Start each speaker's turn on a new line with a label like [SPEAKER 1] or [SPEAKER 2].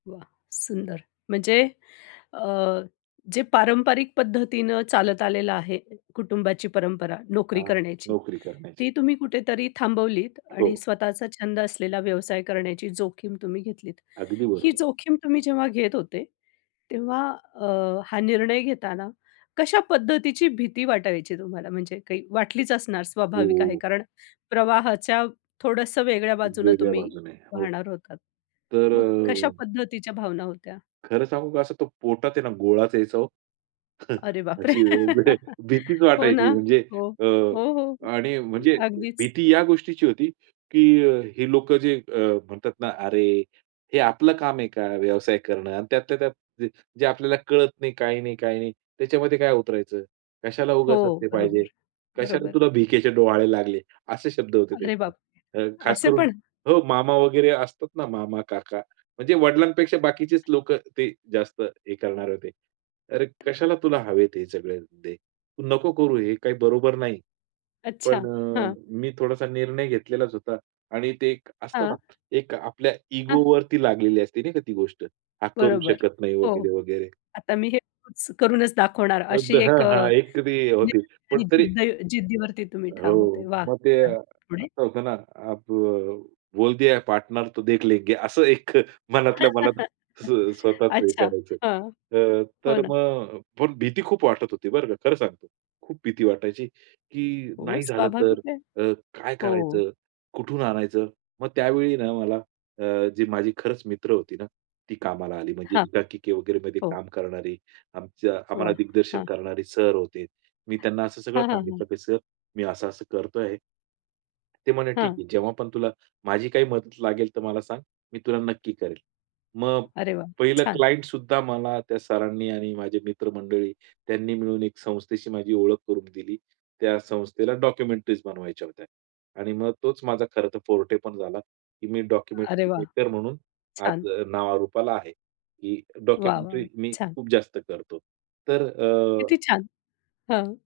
[SPEAKER 1] वाह! सुंदर. म्हणजे अ, जे पारंपरिक पद्धतीनं चालत आलेलं आहे कुटुंबाची परंपरा, नोकरी
[SPEAKER 2] हां.
[SPEAKER 1] करण्याची,
[SPEAKER 2] नोकरी करण्याची.
[SPEAKER 1] ती तुम्ही कुठेतरी थांबवलीत आणि
[SPEAKER 2] हो.
[SPEAKER 1] स्वतःचा छंद असलेला व्यवसाय करण्याची जोखीम तुम्ही घेतलीत.
[SPEAKER 2] अगदी
[SPEAKER 1] ही
[SPEAKER 2] बरोबर.
[SPEAKER 1] जोखीम तुम्ही जेव्हा घेत होते, तेव्हा अ, हा निर्णय घेताना, कशा पद्धतीची भीती वाटायची तुम्हाला? म्हणजे काही वाटलीच असणार स्वाभाविक आहे.
[SPEAKER 2] हो.
[SPEAKER 1] कारण प्रवाहाच्या थोडंसं वेगळ्या बाजूनं
[SPEAKER 2] वेगळ्या
[SPEAKER 1] तुम्ही
[SPEAKER 2] बाजूने. हो.
[SPEAKER 1] वाहणार होता,
[SPEAKER 2] तर
[SPEAKER 1] मग कशा
[SPEAKER 2] अ,
[SPEAKER 1] पद्धतीच्या भावना होत्या?
[SPEAKER 2] खरं सांगू का असं तो पोटात आहे ना, गोळाच यायचा ओ.
[SPEAKER 1] अरे बापरे!
[SPEAKER 2] अशी एवढी भीतीच
[SPEAKER 1] हो
[SPEAKER 2] वाटायची,
[SPEAKER 1] ना.
[SPEAKER 2] म्हणजे
[SPEAKER 1] हो.
[SPEAKER 2] अ,
[SPEAKER 1] हो. हो.
[SPEAKER 2] आणि म्हणजे
[SPEAKER 1] अगदीच.
[SPEAKER 2] भीती या गोष्टीची होती की हे लोकं जे अ, म्हणतात ना, "अरे, हे आपलं काम आहे का व्यवसाय करणं? आणि त्यातल्या त्यात ज जे आपल्याला कळत नाही, काही नाही, काही नाही त्याच्यामध्ये काय उतरायचं? कशाला उगाच
[SPEAKER 1] हो.
[SPEAKER 2] असले पाहिजे?
[SPEAKER 1] बरोबर,
[SPEAKER 2] कशाला
[SPEAKER 1] बरोबर.
[SPEAKER 2] तुला भिकेचे डोहाळे लागले?" असे शब्द होते
[SPEAKER 1] अरे बापरे!
[SPEAKER 2] त्यांचे. खास
[SPEAKER 1] असे
[SPEAKER 2] करून
[SPEAKER 1] पण?
[SPEAKER 2] हो, मामा वगैरे असतात ना, मामा, काका. म्हणजे वडिलांपेक्षा बाकीचेच लोकं ते जास्त हे करणार होते. "अरे, कशाला तुला हवेत हे सगळे धंदे? तू नको करू, हे काही बरोबर नाही." पण
[SPEAKER 1] अच्छा.
[SPEAKER 2] अ,
[SPEAKER 1] हां.
[SPEAKER 2] मी थोडासा निर्णय घेतलेलाच होता. आणि ते एक असतं ना,
[SPEAKER 1] हां.
[SPEAKER 2] एक आपल्या
[SPEAKER 1] हां.
[SPEAKER 2] इगोवरती लागलेली असते नाही का, ती गोष्ट. "हा करू
[SPEAKER 1] बरोबर.
[SPEAKER 2] शकत नाही." वगैरे,
[SPEAKER 1] हो.
[SPEAKER 2] वगैरे.
[SPEAKER 1] आता मी हे [unintelligible] करूनच दाखवणार
[SPEAKER 2] मग
[SPEAKER 1] अशी
[SPEAKER 2] [unintelligible]
[SPEAKER 1] एक
[SPEAKER 2] हां,
[SPEAKER 1] अ,
[SPEAKER 2] हां. एक तरी
[SPEAKER 1] म्हणजे
[SPEAKER 2] होती. पण
[SPEAKER 1] त्यांनी
[SPEAKER 2] तरी
[SPEAKER 1] जिद्द जिद्दीवरती तुम्ही ठाम
[SPEAKER 2] हो.
[SPEAKER 1] होते. वाह!
[SPEAKER 2] मग ते
[SPEAKER 1] छान. पुढे?
[SPEAKER 2] असं होतं ना, अ, अब बोल दिया पाटनर तो देख लेंगे. असं एक मनातल्या मनात स्व स्वतःच हे
[SPEAKER 1] अच्छा.
[SPEAKER 2] करायचं.
[SPEAKER 1] हां.
[SPEAKER 2] अ,
[SPEAKER 1] हो
[SPEAKER 2] तर
[SPEAKER 1] ना.
[SPEAKER 2] मग पण भीती खूप वाटत होती बरं का खरं सांगतो. खूप भीती वाटायची की
[SPEAKER 1] हो.
[SPEAKER 2] "नाही झालं तर
[SPEAKER 1] स्वाभाविक आहे.
[SPEAKER 2] तर काय
[SPEAKER 1] हो.
[SPEAKER 2] करायचं? कुठून आणायचं?" मग त्यावेळी ना मला अ, जी माझी खरंच मित्र होती ना, ती कामाला आली म्हणजे
[SPEAKER 1] हां.
[SPEAKER 2] एकांकिके वगैरे मध्ये
[SPEAKER 1] हो.
[SPEAKER 2] काम करणारी. आमचा ,आम्हाला
[SPEAKER 1] वाह!
[SPEAKER 2] दिग्दर्शन
[SPEAKER 1] हां.
[SPEAKER 2] करणारे सर होते. मी त्यांना असं सगळं
[SPEAKER 1] हां, हां.
[SPEAKER 2] सांगितलं
[SPEAKER 1] हां.
[SPEAKER 2] की "सर, मी असं-असं करतोय." ते म्हणाले, "ठीक
[SPEAKER 1] हां.
[SPEAKER 2] आहे. जेव्हा पण तुला माझी काही मदत लागेल तर मला सांग, मी तुला नक्की करेल." मग
[SPEAKER 1] अरे वाह!
[SPEAKER 2] पहिलं
[SPEAKER 1] छान.
[SPEAKER 2] क्लायंट सुद्धा मला त्या सरांनी आणि माझे मित्र-मंडळी त्यांनी मिळून एक संस्थेशी माझी ओळख करून दिली. त्या संस्थेला डॉक्युमेंटरीज बनवायच्या होत्या. आणि मग तोच माझा खरं तर फोर्टे पण झाला की मी
[SPEAKER 1] अरे वाह!
[SPEAKER 2] डॉक्युमेंटर म्हणून
[SPEAKER 1] छान.
[SPEAKER 2] आज नावारूपाला आहे. की
[SPEAKER 1] वाह,
[SPEAKER 2] डॉक्युमेंटरी
[SPEAKER 1] वाह!
[SPEAKER 2] मी
[SPEAKER 1] छान.
[SPEAKER 2] खूप जास्त करतो. तर अ,
[SPEAKER 1] किती छान. हां.